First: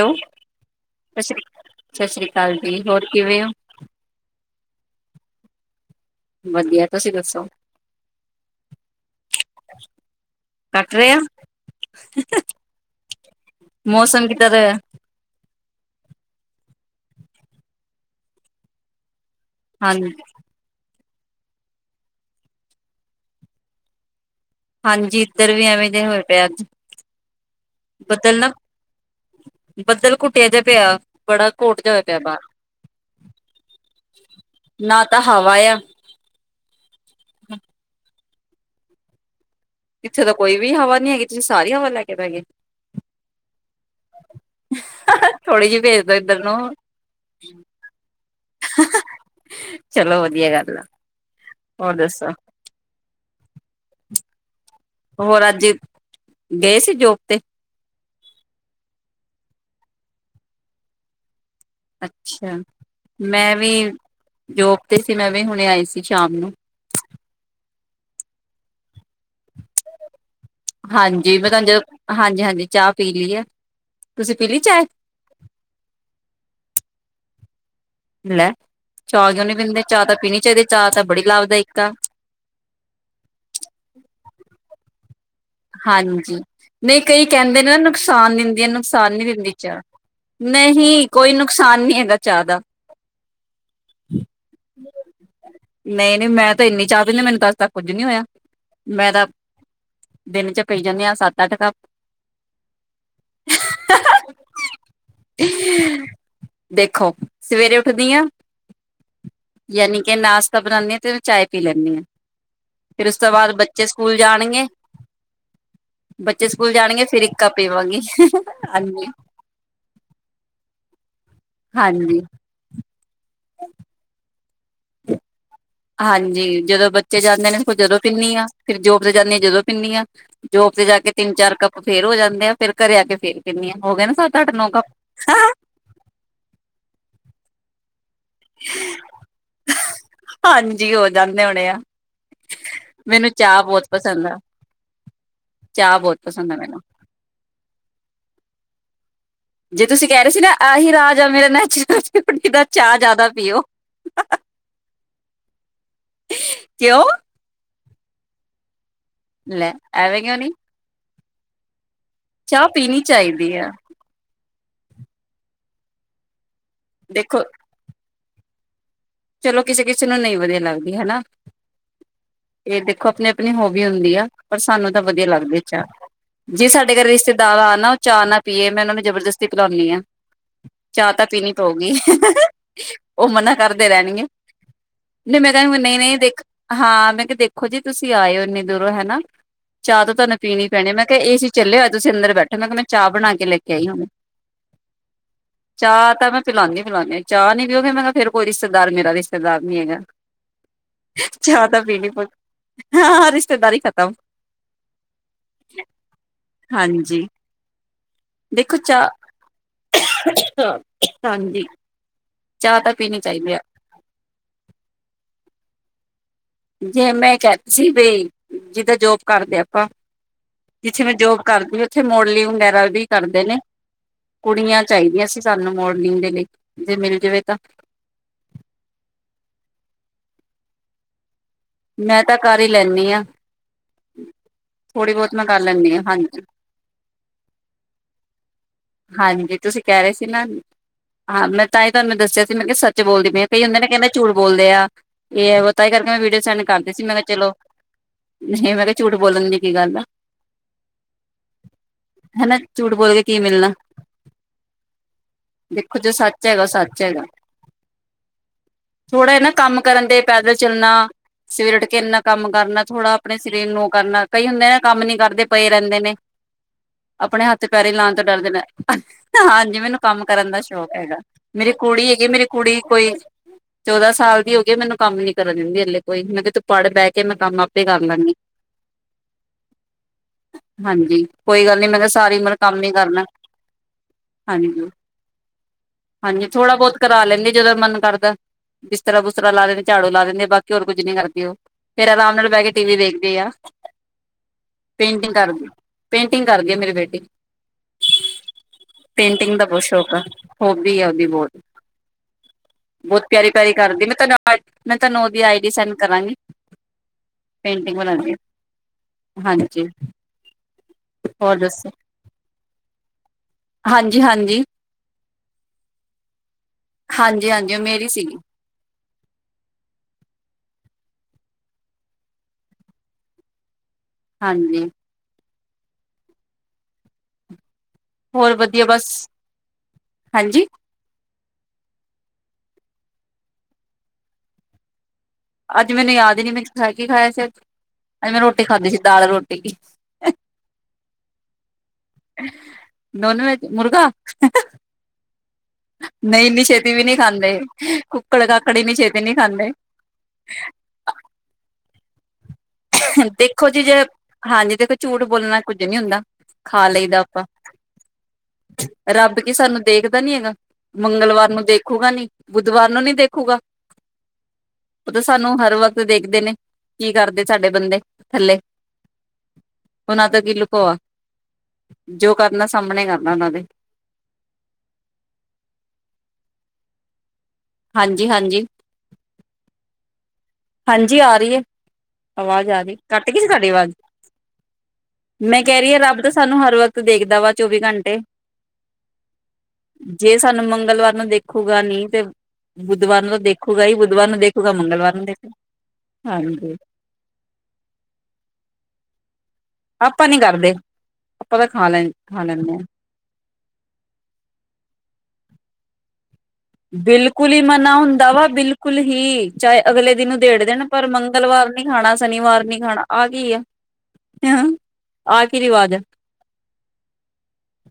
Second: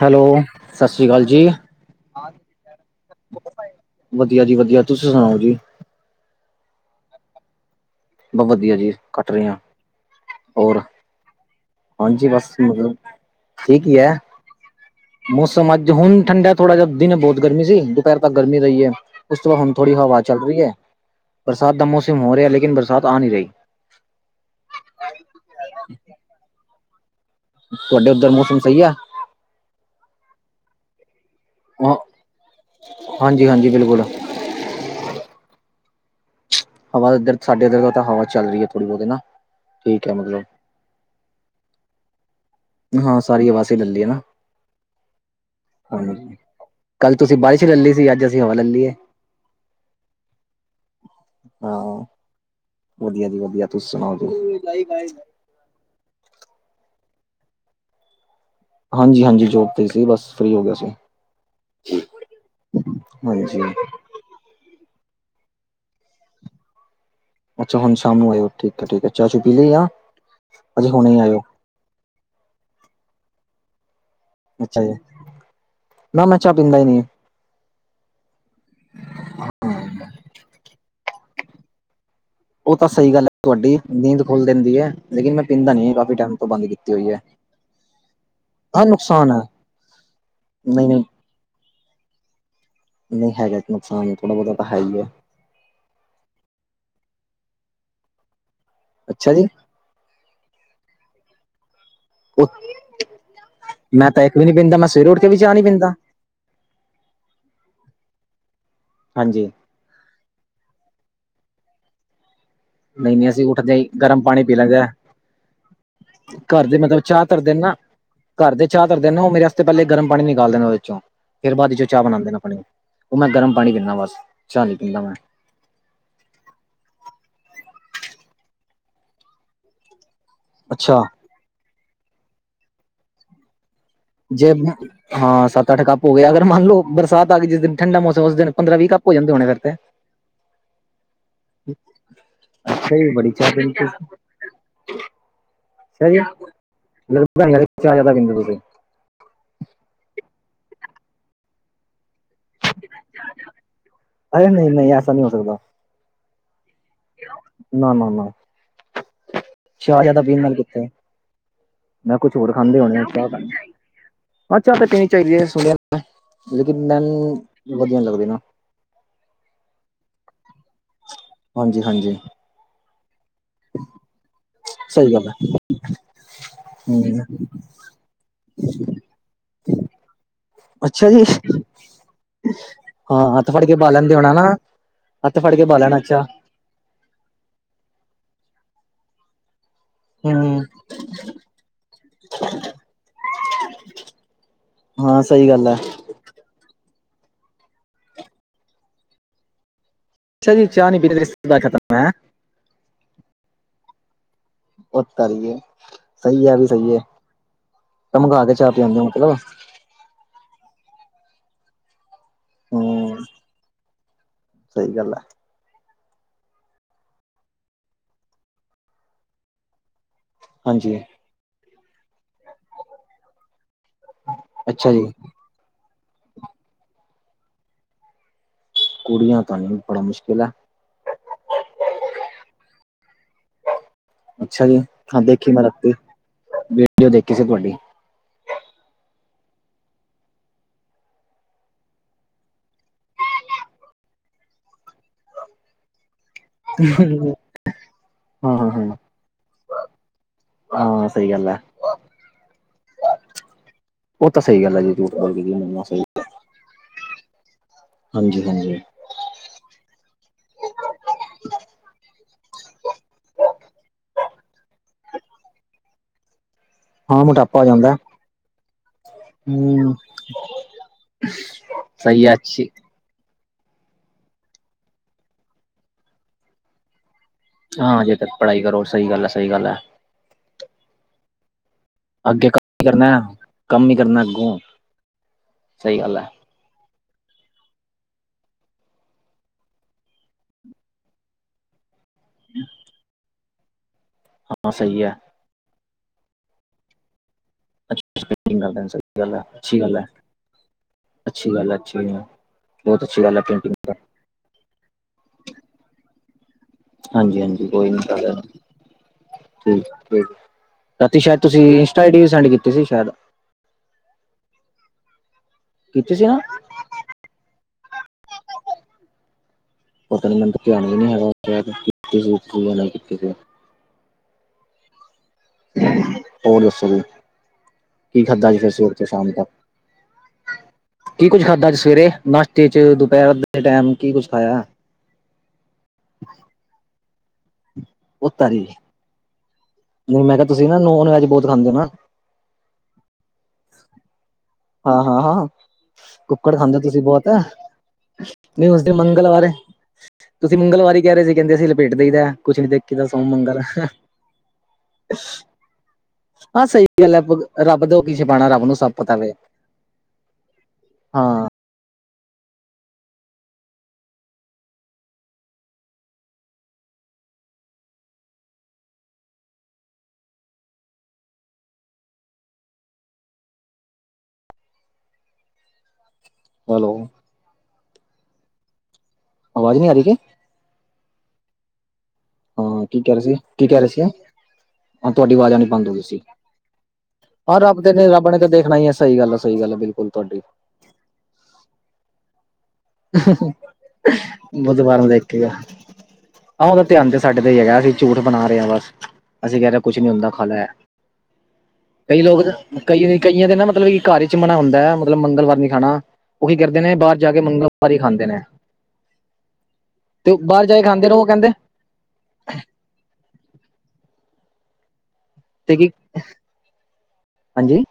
Hello, ਸ਼ਸਰੀਸ਼੍ਰੀ ਸਤਿ ਕਾਲ ਸ਼੍ਰੀ ਜੀ। ਸਤਿ ਸ਼੍ਰੀ ਅਕਾਲ ਜੀ ਹੋਰ ਕਿਵੇਂ ਹੋ ਵਧੀਆ ਜੀ ਵਧੀਆ, ਤੁਸੀਂ ਸਣਾਉ ਜੀ? ਵਧੀਆ, ਤੁਸੀਂ ਦੱਸੋ? ਬਅ ਵਧੀਆ ਜੀ ਕੱਟ ਰੇਆਂ, ਹੋਰ? ਕੱਟ ਰਹੇ ਆ ਹਾਜੀ ਬੱਸ ਹੁਣ ਜੀ ਬੱਸ ਮਤਲਬ ਠੀਕ ਈ ਐ। ਇੱਧਰ [unintelligible] ਮੋਸਮ ਅੱਜ ਹੁਣ ਠੰਡਾ ਥੋੜਾ ਜਾ, ਦਿਨੇ ਬਹੁਤ ਗਰਮੀ ਸੀ ਦੁਪਿਰ ਤੱਕ ਗਰਮੀ ਰਈ ਐ। ਇਸ ਤੋ ਬਾਅਦ ਹੁਣ ਹਾਂ ਥੋੜ੍ਹੀ ਜੀ ਹਵਾ ਚੱਲ ਰਹੀ ਐ ਬਰਸਾਤ ਦਾ ਮੌਸਮ ਹੋ ਰਿਹਾ ਲੇਕਿਨ ਬਰਸਾਤ ਆ ਨੀਂ ਰਹੀ। ਹਾਂਜੀ ਇੱਧਰ ਵੀ ਐਵੇਂ ਦੇ ਹੋਏ ਪਏ ਆ ਅੱਜ ਤੁਹਾਡੇ ਉੱਧਰ ਬੱਦਲ ਨਾ ਮੌਸਮ ਸਹੀ ਆ ਬੱਦਲ ਘੁਟਿਆ ਜਾ ਪਿਆ। ਬੜਾ ਘੋਟ ਜਾ ਹੋਇਆ ਪਿਆ ਬਾਰ ਹਾਂਜੀ ਹਾਂਜੀ ਬਿਲਕੁਲ ਨਾ ਤਾ ਹਵਾ ਆ। ਹਵਾ ਇੱਧਰ ਸਾਡੇ ਇੱਧਰ ਤਾਂ ਹਵਾ ਚੱਲ ਰਹੀ ਐ ਥੋੜ੍ਹੀ ਬਹੁਤ ਨਾਂ। ਇੱਥੇ ਤਾ ਕੋਈ ਵੀ ਹਵਾ ਨੀ ਹੈਗੀ ਤੁਸੀ ਸਾਰੀ ਹਵਾ ਲੈ ਕੇ ਬੈਗੇ। ਹਾਂ ਸਾਰੀ ਆਵਾਜ਼ ਹੀ ਲੈ ਲਈ ਹੈ ਨਾ ਅ-ਹਹ ਥੋੜ੍ਹੀ ਜੀ ਭੇਜ ਦੋ ਹਾਂਜੀ ਇੱਧਰ ਨੂੰ ਕੱਲ ਤੁਸੀਂ ਹ-ਹ-ਅ। ਬਾਰਿਸ਼ ਲੈ ਲਈ ਸੀ ਅੱਜ ਅਸੀਂ ਹਵਾ ਲੈ ਲਈਏ ਹਾ ਚਲੋ ਵਧੀਆ ਗੱਲ ਆ। ਹੋਰ ਹਾਂ, ਦੱਸੋ ਵਧੀਆ ਜੀ ਵਧੀਆ, ਤੁਸੀ ਸਣਾਓ ਜੀ? ਹੋਰ ਅੱਜ ਗਏ ਸੀ ਜੋਬ ਤੇ? ਹਾਂਜੀ-ਹਾਂਜੀ, ਜੋਬ ਤੇ ਈ ਸੀ ਬਸ ਫਰੀ ਹੋ ਗਿਆ ਸੀ। ਅੱਛਿਆ, ਮੈਂ ਹਾਂਜੀ ਵੀਂ ਜੋਬ 'ਤੇ ਸੀ ਮੈਂ ਵੀਂ ਹੁਣੇ ਆਈ ਸੀ ਸ਼ਾਮ ਨੂੰ। ਅੱਛਾ ਹੁਣ ਸ਼ਾਮ ਨੂੰ ਆਇਓ ਠੀਕੈ- ਠੀਕੈ ਚਾ- ਚੂ ਪੀ ਲੀ ਆ। ਅਜੇ ਹੁਣੇ ਹਾਂਜੀ, ਆਇਓ ਪਤਾ ਜਦੋ ਹਾਂਜੀ- ਹਾਂਜੀ ਚਾਹ ਪੀ ਲੀ ਐ। ਅੱਛਾ ਜੀ, ਨਾ ਮੈਂ ਚਾਹ ਪੀਂਦਾ ਈ ਨੀਂ। ਲੈ ਚਾਹ ਕਿਉਂ ਨੀਂ ਪੀਂਦੇ, ਚਾਹ ਤੇ ਪੀਣੀ ਚਾਹੀਦੀ ਐ ਚਾਹ ਤੇ ਬੜੀ ਲਾਭਦਾਇਕ ਆ। ਉਹ ਤਾ ਸਹੀ ਗੱਲ ਐ ਤੁਹਾਡੀ ਨੀਂਦ ਖੋਲ ਦਿੰਦੀ ਐ, ਲੇਕਿਨ ਮੈਂ ਪੀਂਦਾ ਨਹੀਂ ਕਾਫੀ ਟਾਈਮ ਹਾਂਜੀ, ਤੋਂ ਬੰਦ ਕੀਤੀ ਨਈਂ ਹੋਈ ਹੈ ਕਈ ਕਹਿੰਦੇ ਨੇ ਨਾ ਨੁਕਸਾਨ ਦਿੰਦੀ ਐ ਹਾਂ ਨੁਕਸਾਨ ਨੀਂ ਹੈ ਦਿੰਦੀ ਚਾਹ। ਨਹੀਂ ਕੋਈ ਨੁਕਸਾਨ ਨੀਂ ਹੈਗਾ ਚਾਹ ਦਾ। ਨਹੀ ਹੈਗਾ ਤੇ ਨੁਕਸਾਨ ਥੋੜ੍ਹਾ- ਬਹੁਤਾ ਤਾ ਹੈਈ ਐ। ਨਈਂ- ਨਈਂ ਮੈਂ ਤਾ ਇੰਨੀ ਚਾਹ ਪੀਦੀ ਆ ਮੈਨੂੰ ਤਾ ਅੱਜ ਤੱਕ ਕੁੱਝ ਨੀਂ ਹੋਇਆ ਮੈਂ ਤਾਂ ਅੱਛਾ ਜੀ ਦਿਨ 'ਚ ਪੀ ਜਾਨੀਂ ਆਂ ਸੱਤ, ਅੱਠ ਕੱਪ। ਉਹ ਮੈਂ ਤਾਂ ਇੱਕ ਵੀ ਨੀ ਪੀਂਦਾ ਮੈਂ ਸਵੇਰੇ ਉੱਠ ਕੇ ਵੀ ਚਾਹ ਨੀ ਪੀਂਦਾ। ਦੇਖੋ ਸਵੇਰੇ ਉੱਠਦੀ ਆਂ। ਹਾਂਜੀ। ਯਾਨੀ ਕਿ ਨਾਸ਼ਤਾ ਬਣਾਨੀ ਐ ਤੇ ਚਾਹੇ ਪੀ ਲੈਨੀ ਐ। ਨਈ -ਨਈ ਅਸੀ ਉੱਠਦੇ ਈ ਗਰਮ ਪਾਣੀ ਪੀ ਜਾਣਗੇ ਲੈਂਦੇ ਐ। ਬੱਚੇ ਘਰ ਸਕੂਲ ਦੇ ਮਤਲਬ ਜਾਣਗੇ ਫਿਰ ਚਾਅ ਇੱਕ ਧਰ ਕੱਪ ਦੇਣ ਨਾ ਪੀਵਾਂਗੀ ਘਰ ਦੇ ਚਾਹ ਧਰ ਹਾਂਜੀ। ਦੇਣ ਨਾ ਉਹ ਮੇਰੇ ਵਾਸਤੇ ਤੇ ਪਹਿਲੇ ਗਰਮ ਪਾਣੀ ਨਿਕਾਲਦੇ ਨੇ ਓਥੇ ਚੋਂ ਫ਼ਿਰ ਬਾਅਦ ਵਿੱਚ ਓਹ ਚਾਹ ਹਾਂਜੀ ਬਣਾਂਦੇ ਨੇ ਅਪਣੀ। ਉਹ ਮੈਂ ਗਰਮ ਪਾਣੀ ਪੀਨਾ ਬਸ ਚਾਹ ਨੀਂ ਪੀਂਦਾ ਮੈਂ। [inaudible] ਹਾਂਜੀ, ਜਦੋਂ ਬੱਚੇ ਜਾਂਦੇ ਨੇ ਜਦੋਂ ਪੀਂਨੀ ਆ ਫਿਰ ਜੋਬ ਤੇ ਜਾਂਦੀ ਆ ਜਦੋਂ ਪੀਂਨੀ ਆ। ਜੋਬ ਤੇ ਜਾ ਅੱਛਾ ਕੇ ਤਿੰਨ, ਚਾਰ ਕੱਪ ਫੇਰ ਹੋ ਜਾਂਦੇ ਆ ਫੇਰ ਘਰੇ ਆ ਕੇ ਫੇਰ ਪੀਂਨੀਂ ਆ ਹੋ ਗਏ ਨਾ ਸੱਤ ਅੱਠ ਜੇ ਨੌ ਨਾ ਕੱਪ ਹਾਂ ਸੱਤ ਅੱਠ ਕੱਪ। ਹੋ ਗਿਆ ਅਗਰ ਮੰਨ ਲਓ, ਬਰਸਾਤ ਆ ਗਈ ਜਿਸ ਦਿਨ ਠੰਡਾ ਮੌਸਮ ਉਸ ਦਿਨ ਪੰਦਰਾਂ, ਵੀਹ ਕੱਪ ਹੋ ਜਾਂਦੇ ਹੋਣੇ ਫਿਰ ਤੇ ਹਾਂਜੀ ਹੋ ਜਾਂਦੇ ਹੋਣੇ ਆ। ਅੱਛਾ ਜੀ ਮੈਨੂੰ ਬੜੀ ਚਾਹ ਪੀਂਦੇ ਬਹੁਤ ਪਸੰਦ ਆ। ਚਾਹ ਸਹੀ ਬਹੁਤ ਆ ਪਸੰਦ ਮੈਨੂੰ ਗਲ਼ਤ ਆ ਯਰ ਚਾਹ ਜਿਆਦਾ ਪੀਂਦੇ ਔ ਤੁਸੀਂ। ਜੇ ਤੁਸੀਂ ਕਹਿ ਰਹੇ ਸੀ ਨਾ ਆਹੀ ਰਾਜ ਆ ਮੇਰਾ ਨੇਚਰ 'ਚ। ਕਿੱਦਾਂ ਚਾਹ ਜ਼ਿਆਦਾ ਪੀਓ। ਅਰੇ ਨਹੀਂ ਨਹੀਂ ਐਸਾ ਨਹੀਂ ਹੋ ਸਕਦਾ ਨਾ -ਨਾ ਲੈ ਚਾਹ ਐਵੇਂ ਜਿਆਦਾ ਕਿਉਂ ਪੀਣ ਨੀ ਨਾਲ ਕਿੱਥੇ। ਮੈਂ ਕੁਛ ਹੋਰ ਚਾਹ ਖਾਂਦੇ ਹੋਣੇ ਪੀਣੀ ਆ ਚਾਹ ਪਾਣੀ ਚਾਹੀਦੀ ਆ ਆ ਚਾਹ ਤੇ ਪੀਣੀ ਚਾਹੀਦੀ ਆ ਸੁਣਿਆ ਮੈਂ ਲੇਕਿਨ ਮੈਨੂੰ ਦੇਖੋ ਵਧੀਆ ਨੀ ਲੱਗਦੀ ਨਾ। ਚਲੋ, ਕਿਸੇ - ਕਿਸੇ ਨੂੰ ਨਹੀਂ ਵਧੀਆ ਲੱਗਦੀ ਹਨਾ ਹਾਂਜੀ ਹਾਂਜੀ ਇਹ ਦੇਖੋ ਆਪਣੇ ਆਪਣੀ ਹੋਬੀ ਹੁੰਦੀ ਆ। ਪਰ ਸਾਨੂੰ ਤਾਂ ਸਹੀ ਵਧੀਆ ਗੱਲ ਹੈ ਲੱਗਦੀ ਚਾਹ, ਜੇ ਸਾਡੇ ਘਰ ਹਮ ਰਿਸ਼ਤੇਦਾਰ ਆ ਨਾ। ਚਾਹ ਨਾ ਪੀਏ, ਮੈਂ ਉਹਨਾਂ ਨੂੰ ਜਬਰਦਸਤੀ ਪਿਲਾਉਂਨੀ ਆ। ਅੱਛਾ ਚਾਹ ਤਾਂ ਜੀ ਪੀਣੀ ਪਊਗੀ, ਹਾਂ ਉਹ ਹੱਥ ਮਨਾ ਫੜ ਕੇ ਕਰ ਕਰਦੇ ਬਾਲਣ ਦੇ ਰਹਿਣਗੇ, ਹੋਣਾ ਨਾ ਹੱਥ ਨਹੀ ਮੈਂ ਫੜ ਕੇ ਕਹਿ ਦੂਗੀ ਬਾਲਣ ਨਹੀ - ਨਹੀਂ ਅੱਛਾ ਦੇਖ ਹਾਂ, ਮੈਂ ਕਿਹਾ ਦੇਖੋ ਜੀ, ਤੁਸੀਂ ਆਇਓ ਇੰਨੀ ਦੂਰੋਂ ਹਨਾ। ਚਾਹ ਤਾਂ ਤੁਹਾਨੂੰ ਹਮ ਪੀਣੀ ਪੈਣੀ ਆ, ਮੈਂ ਕਿਹਾ ਏ ਸੀ ਚੱਲੇ ਹੋਏ ਤੁਸੀਂ ਅੰਦਰ ਬੈਠੋ, ਮੈਂ ਕਿਹਾ ਮੈਂ ਚਾਹ ਬਣਾ ਕੇ ਲੈ ਆਈ ਹੁਨੇ। [inaudible] ਹਾਂ, ਸਹੀ ਗੱਲ ਆ। ਪਲਾਂਨੇ- ਪਲਾਂਨੇ ਚਾਹ ਨੀ ਪੀਓਗੇ ਮੈਂ ਕਿਹਾ ਫੇਰ ਕੋਈ ਰਿਸ਼ਤੇਦਾਰ ਮੇਰਾ ਰਿਸ਼ਤੇਦਾਰ ਨੀ ਹੈਗਾ। ਅੱਛਾ ਜੀ ਚਾਹ ਨੀ ਪੀਣੀ ਰਿਸ਼ਤੇਦਾਰ ਚਾਹ ਤਾਂ ਖਤਮ ਹੈ ਪੀਣੀ ਪਉ, ਹਾਂ ਰਿਸ਼ਤੇਦਾਰੀ ਖਤਮ। ਉਹ ਤੱਲ ਗਏ, ਸਹੀ ਆ ਵੀ ਸਹੀ ਏ। ਹਾਂਜੀ ਤਾਂ ਮੰਗਾਂ ਦੇ ਚਾਹ ਪੀਉਂਗੇ ਮਤਲਬ। ਹਾਂਜੀ, ਚਾਹ ਤਾਂ ਪੀਣੀ ਹਮ ਚਾਹੀਦੀ ਆ। ਸਹੀ ਗੱਲ ਆ। ਜੇ ਮੈਂ ਕਹਿ ਤੀ ਸੀ ਵੀ ਜਿੱਦਾਂ ਜੋਬ ਕਰਦੇ ਆਪਾਂ। ਹਾਂਜੀ ਜਿੱਥੇ ਮੈਂ ਜੋਬ ਕਰਦੀ ਆ, ਉੱਥੇ ਮੋਡਲਿੰਗ ਵਗੈਰਾ ਵੀ ਕਰਦੇ ਨੇ। ਕੁੜੀਆਂ ਅੱਛਾ ਜੀ ਚਾਹੀਦੀਆਂ ਸੀ। ਸਾਨੂੰ ਮੋਡਲਿੰਗ ਦੇ ਲਈ ਜੇ ਮਿਲ ਜਾਵੇ ਤਾਂ। ਕੁੜੀਆਂ ਤਾਂ ਨੀ, ਬੜਾ ਮੁਸ਼ਕਿਲ ਆ। ਮੈਂ ਤਾਂ ਕਰ ਹੀ ਲੈਨੀ ਆਂ। ਅੱਛਾ ਜੀ, ਹਾਂ ਦੇਖੀ ਕਰ ਮੈਂ ਰਾਤੀ ਲੈਂਦੀ ਹਾਂ ਹਾਂਜੀ ਵੀਡੀਓ ਦੇਖੀ ਸੀ ਤੁਹਾਡੀ। ਹਾਂਜੀ, ਤੁਸੀਂ ਕਹਿ ਰਹੇ ਸੀ ਨਾ। ਹਾਂ ਮੈਂ ਤਾਂਹੀ ਤੁਹਾਨੂੰ ਦੱਸਿਆ ਸੀ ਮੈਂ ਕਿਹਾ ਸੱਚ ਬੋਲਦੀ ਪਈ ਆ ਕਈ ਹੁੰਦੇ ਨੇ ਕਹਿੰਦੇ ਝੂਠ ਬੋਲਦੇ ਆ। ਇਹ ਔਹ ਤਾਂ ਕਰਕੇ ਮੈਂ ਵੀਡੀਓ ਸੈਂਡ ਕਰਦੀ ਸੀ ਮੈਂ ਕਿਹਾ ਹਾਂ ਚਲੋ। ਹਾਂ ਨਹੀਂ ਮੈਂ ਕਿਹਾ, ਹਾਂ ਝੂਠ ਬੋਲਣ ਦੀ ਕੀ ਗੱਲ ਆ। ਹਾਂ, ਸਹੀ ਗੱਲ ਆ। ਹਨਾ, ਝੂਠ ਬੋਲ ਕੇ ਕੀ ਮਿਲਣਾ ਉਹ ਤਾਂ ਸਹੀ ਗੱਲ ਹੈ ਜੀ ਝੂਠ ਬੋਲ ਕੇ ਮੰਨਣਾ ਦੇਖੋ ਸਹੀ ਜੇ ਸੱਚ ਸੱੱਚ ਹੈਗਾ, ਸੱਚ ਹੈਗਾ। ਹਾਂਜੀ -ਹਾਂਜੀ। ਥੋੜਾ ਜਾ ਨਾ ਕੰਮ ਕਰਨ ਤੇ ਪੈਦਲ ਚੱਲਣਾ, ਸਵੇਰੇ ਉੱਠ ਕੇ ਇੰਨਾ ਕੰਮ ਕਰਨਾ ਥੋੜਾ। ਆਪਣੇ ਸਰੀਰ ਨੂੰ ਉਹੋ ਕਰਨਾ, ਕਈ ਹੁੰਦੇ ਨਾ ਕੰਮ ਨੀ ਕਰਦੇ ਪਏ ਰਹਿੰਦੇ ਨੇ। ਹਾਂ ਆਪਣੇ ਮੋਟਾਪਾ ਹੱਥ ਹੋ ਪੈਰੇ ਜਾਂਦਾ ਹਿਲਾਣ ਤੋਂ ਡਰਦੇ ਨੇ ਹਾਂਜੀ, ਹਮ ਮੈਨੂੰ ਕੰਮ ਕਰਨ ਦਾ ਸ਼ੌਕ ਹੈਗਾ। ਮੇਰੀ ਕੁੜੀ ਹੈਗੀ ਸਹੀ ਐ, ਹੈ ਮੇਰੀ ਅੱਛੀ ਕੁੜੀ ਕੋਈ ਚੌਦਾਂ ਸਾਲ ਦੀ ਹੋ ਗਈ, ਮੈਨੂੰ ਕੰਮ ਨੀ ਕਰਨ ਦਿੰਦੀ ਹਾਲੇ ਕੋਈ, ਮੈਂ ਕਿਹਾ ਤੂੰ ਪੜ੍ਹ ਬਹਿ ਕੇ ਮੈਂ ਕੰਮ ਆਪੇ ਕਰ ਹਜੇ ਤੱਕ ਲਾਂਗੀ ਪੜ੍ਹਾਈ ਕਰੋ, ਸਹੀ ਗੱਲ ਹੈ, ਸਹੀ ਗੱਲ। ਹਾਂਜੀ, ਕੋਈ ਗੱਲ ਨੀ ਮੈਂ ਕਿਹਾ ਸ ਸਾਰੀ ਅੱਗੇ ਉਮਰ ਕੰਮ ਹੀ ਹੈ ਕਰਨਾ। ਕੰਮ ਹੀ ਕਰਨਾ ਅੱਗੋਂ ਹਾਂਜੀ, ਸਹੀ ਗੱਲ ਹੈ ਹਾਂਜੀ। ਥੋੜਾ ਬਹੁਤ ਕਰਾ ਲੈਂਦੀ ਆ, ਜਦ ਮਨ ਕਰਦਾ। ਬਿਸਤਰਾ-ਬੁਿਸਤਰਾ ਲਾ ਦਿੰਦੀ ਝਾੜੂ ਲਾ ਦਿੰਦੀ ਆ ਬਾਕੀ ਹੋਰ ਕੁੱਝ ਨੀ ਕਰਦੇ ਉਹ ਫੇਰ ਆਰਾਮ ਨਾਲ ਬਹਿ ਕੇ [unintelligible] ਹਾਂ ਸਹੀ ਹੈ ਪੇਂਟਿੰਗ ਕਰਦੀ [inaudible] ਪੇਂਟਿੰਗ ਕਰਦੀ ਆ ਮੇਰੀ ਬੇਟੀ ਅੱਛਾ। [unintelligible] [unintelligible] ਪੇਂਟਿੰਗ ਦਾ ਬਹੁਤ ਸ਼ੌਕ ਆ ਹੋਬੀ ਆ ਉਹਦੀ ਬਹੁਤ ਅੱਛੀ ਗੱਲ ਹੈ ਅੱਛੀ ਗੱਲ ਹੈ [inaudible] [inaudible] ਬਹੁਤ ਅੱਛੀ ਗੱਲ ਹੈ ਪਿਆਰੀ-ਪਿਆਰੀ ਪੇਂਟਿੰਗ ਦਾ ਕਰਦੀ ਮੈਂ ਤੁਹਾਨੂੰ ਮੈਂ ਤੁਹਾਨੂੰ ਉਹਦੀ ਆਈ ਡੀ ਸੈਂਡ ਕਰਾਂਗੀ। ਹਾਂਜੀ ਹਾਂਜੀ ਕੋਈ [unintelligible] ਪੇਂਟਿੰਗ ਬਣਾਦੀ ਨੀ ਹਾਂਜੀ ਰਾਤੀ ਸ਼ਾਇਦ ਹੋਰ ਤੁਸੀਂ ਦੱਸੋ ਇੰਸਟਾ ਆ ਡੀ ਸੈਂਡ ਕੀਤੀ ਸੀ ਸ਼ਾਇਦ ਹਾਂਜੀ ਹਾਂਜੀ ਕੀਤੀ ਸੀ ਨਾ [inaudible] ਹਾਂਜੀ ਹਾਂਜੀ ਮੇਰੀ ਸੀਗੀ ਪਤਾ ਨੀ ਮੈਨੂੰ ਧਿਆਨ ਵੀ ਨੀ ਹੈਗਾ ਸੀ [unintelligible] ਕੀਤੀ ਸੀ। ਹਾਂਜੀ। ਹੋਰ ਦੱਸੋ ਜੀ? ਕੀ ਖਾਦਾ ਹੋਰ ਅੱਜ ਫੇਰ ਵਧੀਆ ਸਵੇਰ ਬਸ ਤੋਂ ਸ਼ਾਮ ਤੱਕ ਹਾਂਜੀ [inaudible] ਕੀ ਕੁੱਝ ਖਾਧਾ ਅੱਜ ਸਵੇਰੇ ਨਾਸ਼ਤੇ ਚ ਦੁਪਹਿਰ ਦੇ ਟਾਈਮ ਕੀ ਕੁੱਝ ਖਾਇਆ? ਅੱਜ ਮੈਨੂੰ ਯਾਦ ਹੀ ਨੀ ਮੈਂ ਖਾ ਕੀ ਖਾਇਆ ਸੀ, ਅੱਜ ਉਹ ਮੈਂ ਤਾਰੀ ਰੋਟੀ ਖਾਧੀ ਸੀ ਦਾਲ-ਰੋਟੀ ਕੀ ਨਹੀਂ ਮੈਂ ਕਿਹਾ ਤੁਸੀਂ ਨਾ ਨੋਨਵੈਜ ਬਹੁਤ ਖਾਂਦੇ ਹੋ ਨਾ ਨੋਨ ਵੈਜ ਮੁੁਰਗਾ ਹਾਂ -ਹਾਂ, ਹਾਂ ਨਹੀਂ ਕੁੱਕੜ ਇੰਨੀ ਖਾਂਦੇ ਛੇਤੀ ਤੁਸੀਂ ਵੀ ਨਹੀਂ ਬਹੁਤ ਖਾਂਦੇ ਕੁੱਕੜ ਨਹੀਂ ਕਾਕੜ ਉਸਦੇ ਇੰਨੀ ਛੇਤੀ ਨਹੀਂ ਮੰਗਲਵਾਰੇ ਖਾਂਦੇ ਤੁਸੀਂ ਮੰਗਲਵਾਰ ਈ ਕਹਿ ਰਹੇ ਸੀ ਕਹਿੰਦੇ ਅਸੀਂ ਲਪੇਟ ਦਈ ਦਾ ਕੁਛ ਨ ਦੇਖ ਦੇਖੋ ਜੀ ਜੇ ਹਾਂਜੀ ਦੇਖੋ ਝੂਠ ਬੋਲਣਾ ਕੁੱਝ ਨਹੀਂ ਹੁੰਦਾ। ਹਾਂ ਸਹੀ ਖਾ ਗੱਲ ਲਈਦਾ ਐ ਆਪਾਂ ਰੱਬ ਤੋਂ ਕੀ ਛਪਾਣਾ ਰੱਬ ਨੂੰ ਸਭ ਪਤਾ ਵੇ ਰੱਬ ਕੀ ਸਾਨੂੰ ਦੇਖਦਾ ਨੀ ਹੈਗਾ ਹਾਂ ਮੰਗਲਵਾਰ ਨੂੰ ਦੇਖੂਗਾ ਨੀ, ਬੁੱਧਵਾਰ ਨੂੰ ਨੀ ਦੇਖੂਗਾ ਉਹ ਤਾਂ ਸਾਨੂੰ ਹਰ ਵਕਤ ਦੇਖਦੇ ਨੇ ਕੀ ਕਰਦੇ ਸਾਡੇ ਬੰਦੇ ਥੱਲੇ ਉਹਨਾਂ ਤੋਂ ਕੀ ਲੁਕੋ ਵਾ ਜੋ ਕਰਨਾ ਸਾਹਮਣੇ ਕਰਨਾ ਉਹਨਾਂ ਦੇ ਹੈਲੋ। ਹਾਂਜੀ, ਹਾਂਜੀ। ਆਵਾਜ਼ ਨਹੀਂ ਆ ਰਹੀ ਕਿ? ਹਾਂਜੀ ਆ ਰਹੀ ਐ ਆਵਾਜ਼ ਆ ਹਾਂ ਰਹੀ ਕੀ ਕਹਿ ਰਹੇ ਕੱਟ ਗਈ ਸੀ ਕੀ ਸਾਡੀ ਕਹਿ ਰਹੇ ਆਵਾਜ਼ ਸੀ ਹਾਂ ਤੁਹਾਡੀ ਆਵਾਜ਼ ਮੈਂ ਆਣੀ ਕਹਿ ਬੰਦ ਰਹੀ ਹੋ ਹਾਂ ਗਈ ਰੱਬ ਸੀ ਤਾਂ ਸਾਨੂੰ ਹਰ ਵਕਤ ਦੇਖਦਾ ਵਾ ਹਾਂ ਚੌਵੀ ਰੱਬ ਦੇ ਨੇ ਘੰਟੇ ਰੱਬ ਨੇ ਤਾਂ ਦੇਖਣਾ ਹੀ ਹੈ ਸਹੀ ਗੱਲ ਹੈ ਸਹੀ ਗੱਲ ਹੈ ਬਿਲਕੁਲ ਜੇ ਤੁਹਾਡੀ ਸਾਨੂੰ ਮੰਗਲਵਾਰ ਦੇਖੂਗਾ ਨੀ ਤੇ ਬੁੱਧਵਾਰ ਨੂੰ ਤਾਂ ਦੇਖੂਗਾ ਹੀ ਬੁੱਧਵਾਰ ਨੂੰ ਦੇਖੂਗਾ ਮੰਗਲਵਾਰ ਨੂੰ ਦੇਖੂਗਾ ਆਹੋ ਹਾਂਜੀ ਉਹਦਾ ਧਿਆਨ ਤੇ ਸਾਡੇ ਤੇ ਹੀ ਹੈਗਾ ਅਸੀਂ ਝੂਠ ਬਣਾ ਰਹੇ ਹਾਂ ਬਸ, ਅਸੀਂ ਕਹਿ ਰਹੇ ਕੁਛ ਨੀ ਆਪਾਂ ਹੁੰਦਾ ਖਾਲਾ ਐ, ਕਰਦੇ ਆਪਾਂ ਤਾਂ ਖਾ ਲੈ ਕਈ ਲੋਕ ਖਾ ਲੈਂਦੇ ਹਾਂ। ਕਈ ਕਈਆਂ ਦੇ ਨਾ ਮਤਲਬ ਕਿ ਘਰ ਚ ਮਨਾ ਹੁੰਦਾ ਐ ਮਤਲਬ ਮੰਗਲਵਾਰ ਨੀ ਖਾਣਾ ਉਹ ਕੀ ਕਰਦੇ ਨੇ ਬਾਹਰ ਜਾ ਕੇ ਬਿਲਕੁਲ ਹੀ ਮੰਗਲ ਹੁੰਦਾ ਵਾ ਬਿਲਕੁਲ ਹੀ ਚਾਹੇ ਅਗਲੇ ਤੇ ਦਿਨ ਦੇੜ ਬਾਹਰ ਜਾ ਕੇ ਦੇਣ ਪਰ ਖਾਂਦੇ ਰਹੋ ਉਹ ਕਹਿੰਦੇ ਮੰਗਲਵਾਰ ਨੀ ਖਾਣਾ ਸ਼ਨੀਵਾਰ ਨੀ ਖਾਣਾ ਆਹ ਕੀ ਆ [unintelligible] ਤੇ ਕੀ ਰਿਵਾਜ਼ ਆ [inaudible] ਹਾਂਜੀ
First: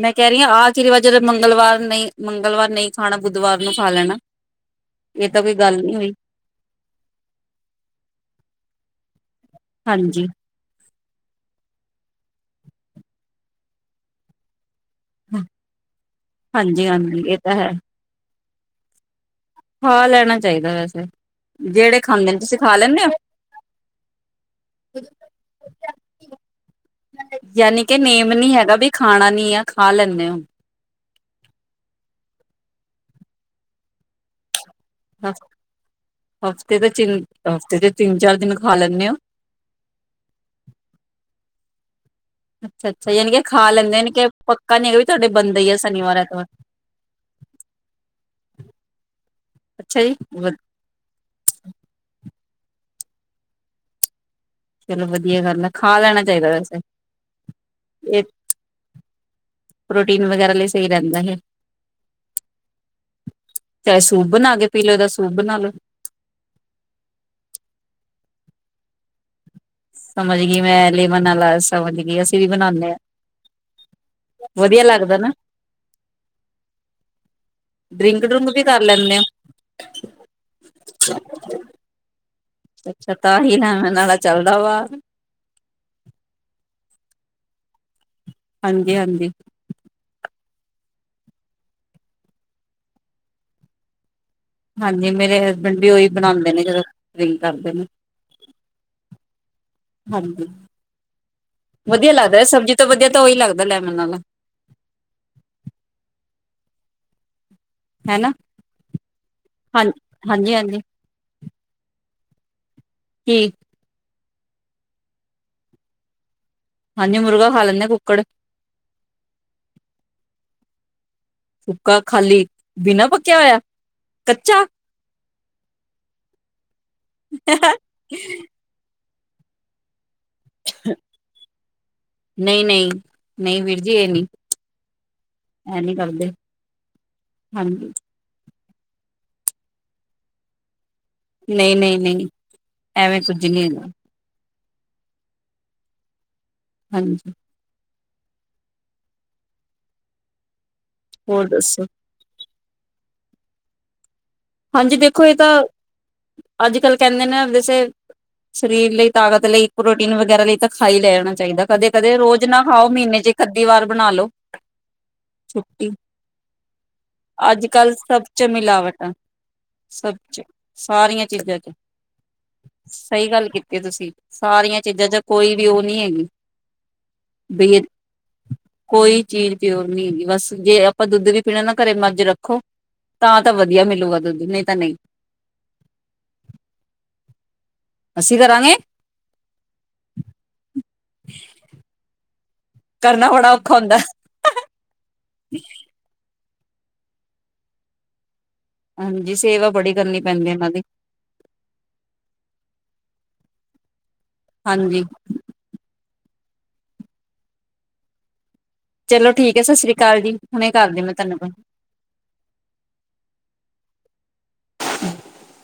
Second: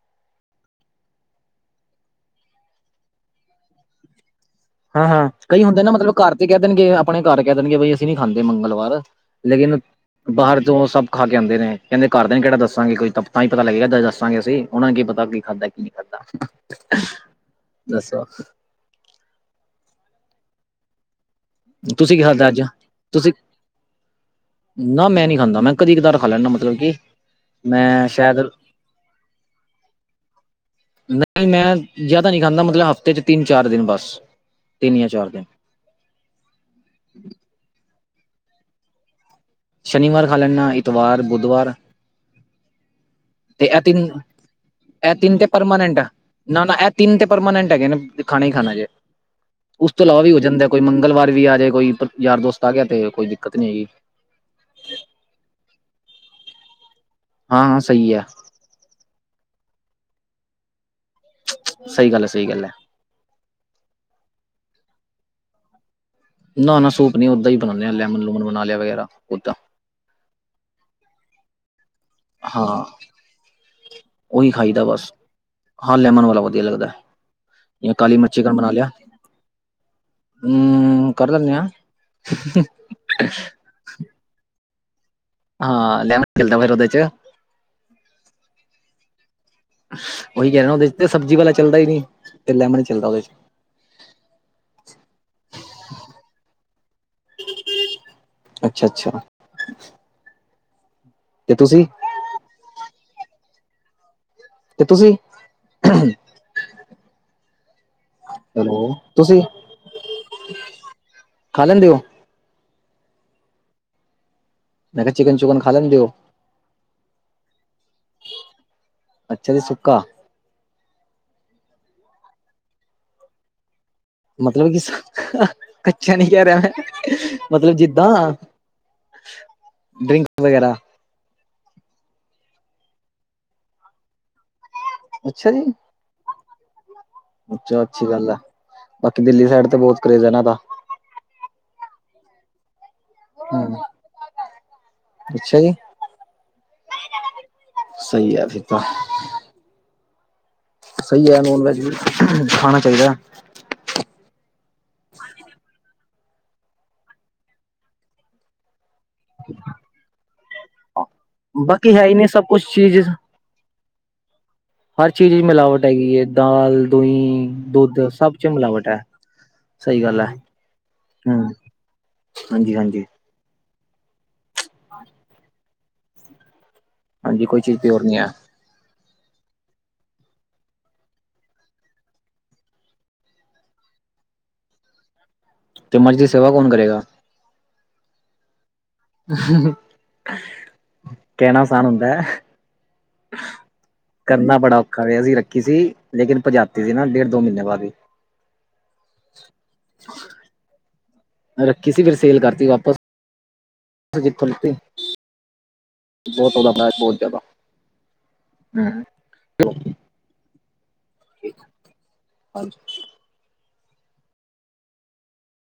ਮੈਂ ਕਹਿ ਰਹੀ ਆ ਕੀ ਰਿਵਾਜ ਐ ਜਦੋਂ ਨਹੀਂ ਮੰਗਲਵਾਰ ਨਹੀਂ ਖਾਣਾ ਬੁੱਧਵਾਰ ਨੂੰ ਖਾ ਲੈਣਾ। ਹਾਂ -ਹਾਂ, ਇਹ ਤਾਂ ਕੋਈ ਕਈ ਗੱਲ ਹੁੰਦੇ ਨਾ ਨਹੀਂ ਹੋਈ ਮਤਲਬ ਘਰ ਤੇ ਕਹਿ ਦੇਣਗੇ ਆਪਣੇ ਘਰ ਕਹਿ ਦੇਣਗੇ ਬਈ ਅਸੀਂ ਨੀ ਖਾਂਦੇ ਮੰਗਲਵਾਰ ਲੇਕਿਨ ਹਾਂਜੀ ਬਾਹਰ ਤੋਂ ਸਭ ਖਾ ਕੇ ਆਉਂਦੇ ਨੇ ਕਹਿੰਦੇ ਘਰਦੇ ਨੂੰ ਕਿਹੜਾ ਦੱਸਾਂਗੇ ਕੋਈ ਤਾਂ ਹੀ ਪਤਾ ਲੱਗੇਗਾ ਦੱਸਾਂਗੇ ਅਸੀਂ ਉਹਨਾਂ ਨੂੰ ਕੀ ਪਤਾ ਵੀ ਕੀ ਖਾਧਾ ਕੀ ਨਹੀਂ ਹਾਂਜੀ ਖਾਧਾ ਹਾਂਜੀ ਇਹ ਤਾਂ ਹੈ ਦੱਸੋ? ਖਾ ਲੈਣਾ ਚਾਹੀਦਾ ਵੈਸੇ ਜਿਹੜੇ ਕੀ ਖਾਂਦੇ ਨੇ ਖਾਧਾ ਤੁਸੀਂ ਅੱਜ ਖਾ ਲੈਂਦੇ ਹੋ? ਤੁਸੀਂ ਨਾ ਮੈਂ ਨੀ ਖਾਂਦਾ ਮੈਂ ਕਦੀ-ਕਦਾਰ ਖਾ ਲੈਨਾਂ ਮਤਲਬ ਕਿ ਯਾਨੀ ਕਿ ਮੈਂ ਨੇਮ ਸ਼ਾਇਦ ਨੀ ਹੈਗਾ ਵੀ ਖਾਣਾ ਨੀ ਆ ਖਾ ਲੈਂਦੇ ਹੋ। ਨਹੀਂ ਮੈਂ ਜ਼ਿਆਦਾ ਨਹੀਂ ਖਾਂਦਾ ਮਤਲਬ ਹਫ਼ਤੇ ਚ ਤਿੰਨ-ਚਾਰ ਦਿਨ ਬਸ ਤਿੰਨ ਜਾਂ ਚਾਰ ਦਿਨ ਹਫ਼ਤੇ ਦੇ ਹਫ਼ਤੇ ਦੇ ਤਿੰਨ-ਚਾਰ ਦਿਨ ਖਾ ਲੈਂਦੇ ਆ। ਸ਼ਨੀਵਾਰ ਖਾ ਲੈਂਣਾ ਐਤਵਾਰ, ਬੁੱਧਵਾਰ, ਅੱਛਾ-ਅੱਛਾ ਯਾਨੀ ਕਿ ਤੇ ਇਹ ਲੈਂਦੇ ਯਾਨੀ ਤਿੰਨ ਪੱਕਾ ਨੀ ਹੈਗਾ ਵੀ ਤੁਹਾਡੇ ਬੰਦੇ ਹੀ ਆ ਸ਼ਨੀਵਾਰ, ਐਤਵਾਰ। ਤੀਨ ਤੇ ਪਰਮਾਨੈਂਟ ਹੈਗੇ ਨੇ ਵੀ ਖਾਣਾ ਈ ਖਾਣਾ ਜੇ, ਉਸ ਅੱਛਾ ਤੋਂ ਜੀ। ਇਲਾਵਾ ਵੀ ਹੋ ਜਾਂਦਾ ਕੋਈ ਮੰਗਲਵਾਰ ਵੀ ਆਜੇ ਕੋਈ ਯਾਰ ਦੋਸਤ ਆ ਗਿਆ ਤੇ ਕੋਈ ਦਿੱਕਤ ਨੀ ਹੈਗੀ। ਚੱਲੋ ਵਧੀਆ ਗੱਲ ਐ, ਖਾ ਲੈਣਾ ਚਾਹੀਦਾ ਵੈਸੇ। ਹਾਂ-ਹਾਂ ਸਹੀ ਆ। ਇਹ ਪ੍ਰੋਟੀਨ ਵਗੈਰਾ ਲਈ ਸਹੀ ਰਹਿੰਦਾ ਏ। ਸਹੀ ਗੱਲ ਏ, ਸਹੀ ਗੱਲ ਏ। ਚਾਹੇ ਸੂਪ ਬਣਾ ਕੇ ਪੀਲੋ, ਇਹਦਾ ਸੂਪ ਬਣਾਲੋ। ਨਾ-ਨਾ ਸੂਪ ਨੀ ਉੱਦਾਂ ਹੀ ਬਣਾਦੇ ਲੈਮਨ-ਲੂਮਨ ਬਣਾ ਲਿਆ ਵਗੈਰਾ ਉਦਾਂ। ਸਮਝ ਗਈ ਮੈਂ ਲੇਮਨ ਆਲਾ ਸਮਝ ਗੀ ਅਸੀਂ ਵੀ ਹਾਂ ਬਣਾਣੇ ਆ। ਉਹੀ ਵਧੀਆ ਖਾਈਦਾ ਬਸ। ਲੱਗਦਾ ਨਾ ਹਾਂ, ਲੈਮਨ ਵਾਲਾ ਵਧੀਆ ਲੱਗਦਾ ਆ। ਜਿਵੇਂ ਕਾਲੀ ਡਰਿੰਕ ਮੱਛੀ ਡਰੁੰਕ ਕਾ ਵੀ ਬਣਾ ਕਰ ਲਿਆ। ਲੈਂਦੇ ਹਮ ਕਰ ਲੈਣੇ ਆ। ਅੱਛਾ ਤਾਂਹੀ ਲੈਮਨ ਆਲਾ ਚੱਲਦਾ ਵਾਂ। ਹਾਂ ਲੈਮਨ ਚੱਲਦਾ ਫੇਰ ਉਹਦੇ 'ਚ। ਹਾਂਜੀ-ਹਾਂਜੀ। ਉਈ ਉਹਦੇ ਚ ਤੇ ਸਬਜ਼ੀ ਵਾਲਾ ਚੱਲਦਾ ਈ ਨਹੀਂ ਤੇ ਲੈਮਨ ਚੱਲਦਾ ਉਹਦੇ 'ਚ। ਹਾਂਜੀ ਮੇਰੇ ਹਸਬੈਂਡ ਵੀ ਉਈ ਬਣਾਦੇ ਨੇ ਜਦੋਂ ਡਰਿੰਕ ਕਰਦੇ ਨੇ। ਅੱਛਾ ਅੱਛਾ ਹਾਂਜੀ। ਤੇ ਤੁਸੀ? ਵਧੀਆ ਲੱਗਦਾ, ਸਬਜ਼ੀ ਤੋਂ ਵਧੀਆ ਤਾਂ ਉਹੀ ਲੱਗਦਾ ਲੈਮਨ ਆਲਾ। ਤੇ ਤੁਸੀਂ, ਹੈਨਾ ਹੈਲੋ, ਤੁਸੀਂ ਹਾਂ ਹਾਂਜੀ-ਹਾਂਜੀ ਖਾ ਲੈਂਦੇ ਉਹ? ਠੀਕ। ਮੈਂ ਕਿਹਾ ਚਿਕਨ-ਚੁਕਨ ਖਾ ਲੈਂਦੇ ਓ? ਹਾਂਜੀ ਮੁਰਗਾ ਖਾ ਲੈਣੇ ਆ ਕੁੱਕੜ। ਅੱਛਾ ਜੀ ਸੁੱਕਾ ਸੁੱਕਾ ਖਾਲੀ ਬਿਨ੍ਹਾਂ ਪੱਕਿਆ ਹੋਇਆ। ਕੱਚਾ ਮਤਲਬ ਕਿ ਕੱਚਾ ਨੀ ਕਹਿ ਰਿਹਾ ਮੈਂ ਮਤਲਬ ਜਿੱਦਾਂ, ਡਰਿੰਕ ਵਗੈਰਾ। ਨਹੀਂ-ਨਹੀਂ, ਨਹੀਂ ਵੀਰ ਜੀ ਇਹ ਨਹੀਂ। ਇਹ ਨੀ ਕਰਦੇ। ਹਾਂਜੀ ਅੱਛਾ-ਅੱਛੀ ਗੱਲ ਏ। ਬਾਕੀ ਦਿੱਲੀ ਸਾਈਡ ਤੇ ਬਹੁਤ ਕਰੇਜ਼ ਏ ਇਨ੍ਹਾਂ ਦਾ। ਨਹੀਂ-ਨਹੀਂ-ਨਹੀਂ ਐਵੇਂ ਕੁੱਝ ਨਹੀਂ ਹੂੰ ਹੈਗਾ। ਅੱਛਾ ਜੀ। ਹਾਂਜੀ। ਸਹੀ ਆ ਫਿਰ ਤਾਂ। ਸਹੀ ਆ ਹੋਰ ਨੋਨ ਵੈੱਜ ਦੱਸੋ ਵੀ ਖਾਣਾ ਚਾਹੀਦਾ। ਹਾਂਜੀ ਦੇਖੋ, ਇਹ ਤਾਂ ਅੱਜ-ਕੱਲ੍ਹ ਕਹਿੰਦੇ ਨੇ ਵੈਸੇ ਸਰੀਰ ਲਈ ਤਾਕਤ ਲਈ ਪ੍ਰੋਟੀਨ ਵਗੈਰਾ ਲਈ ਤਾਂ ਖਾਈ ਲੈਣਾ ਚਾਹੀਦਾ ਬਾਕੀ ਹੈ ਹੀ ਕਦੇ-ਕਦੇ ਨਹੀਂ ਰੋਜ਼ ਸਭ ਨਾ ਕੁਛ ਖਾਓ। ਚੀਜ਼ ਮਹੀਨੇ 'ਚ ਇੱਕ-ਅੱਧੀ ਵਾਰ ਬਣਾ ਲੋ। ਹਰ ਚੀਜ਼ ਚ ਮਿਲਾਵਟ ਛੁੱਟੀ ਹੈਗੀ ਏ ਦਾਲ, ਦੂਹੀ, ਦੁੱਧ ਸਭ ਚ ਮਿਲਾਵਟ ਐ। ਸਭ ਚ ਸਾਰੀਆਂ ਚੀਜ਼ਾਂ ਚ ਹਾਂਜੀ ਹਾਂਜੀ ਸਹੀ ਗੱਲ ਕੀਤੀ। ਕੇ ਤੁਸੀ ਸਾਰੀਆਂ ਚੀਜ਼ਾਂ ਚ ਕੋਈ ਵੀ ਉਹ ਨਹੀਂ ਹੈਗੀ। ਹਾਂਜੀ ਕੋਈ ਚੀਜ਼ ਬਈ ਪਿਓਰ ਨਹੀਂ ਐ। ਕੋਈ ਚੀਜ਼ ਪਿਓਰ ਨਹੀਂ ਹੈਗੀ ਬਸ ਜੇ ਆਪਾਂ ਦੁੱਧ ਵੀ ਪੀਣਾ ਨਾ, ਘਰੇ ਮੱਜ ਰੱਖੋ। ਤਾਂ-ਤਾਂ ਵਧੀਆ ਮਿਲੂਗਾ ਦੁੱਧ। ਨਹੀਂ ਤਾਂ ਨਹੀਂ। 'ਤੇ ਮੱਝ ਦੀ ਸੇਵਾ ਕੌਣ ਕਰੇਗਾ? ਅਸੀਂ ਕਰਾਂਗੇ। ਕਹਿਣਾ ਅਸਾਨ ਹੁੰਦਾ ਐ। ਕਰਨਾ ਬੜਾ ਔਖਾ ਹੁੰਦਾ। ਕਰਨਾ ਬੜਾ ਔਖਾ ਰਿਹਾ, ਅਸੀਂ ਰੱਖੀ ਸੀ ਲੇਕਿਨ ਭਜਾਤੀ ਸੀ ਨਾ ਡੇਢ, ਦੋ ਮਹੀਨੇ ਬਾਅਦ ਹੀ ਹਾਂਜੀ, ਸੇਵਾ ਬੜੀ ਕਰਨੀ ਪੈਂਦੀ ਇਹਨਾਂ ਦੀ। ਰੱਖੀ ਸੀ, ਫਿਰ ਸੇਲ ਕਰਤੀ ਵਾਪਸ ' [unintelligible] ' ' [inaudible] ' ਬਹੁਤ‌ ਹਾਂਜੀ ਰੌਲਾ ਪਾਇਆ ਬਹੁਤ ਜ਼ਿਆਦਾ। ਹੂੰ। ਚਲੋ ਠੀਕ ਐ, ਸ਼ਸਰੀ ਕਾਲ ਜੀ, ਹੁਣੇ ਕਰਦੇ ਮੈਂ ਧੰਨਵਾਦ ਹਾਂਜੀ। ' [unintelligible]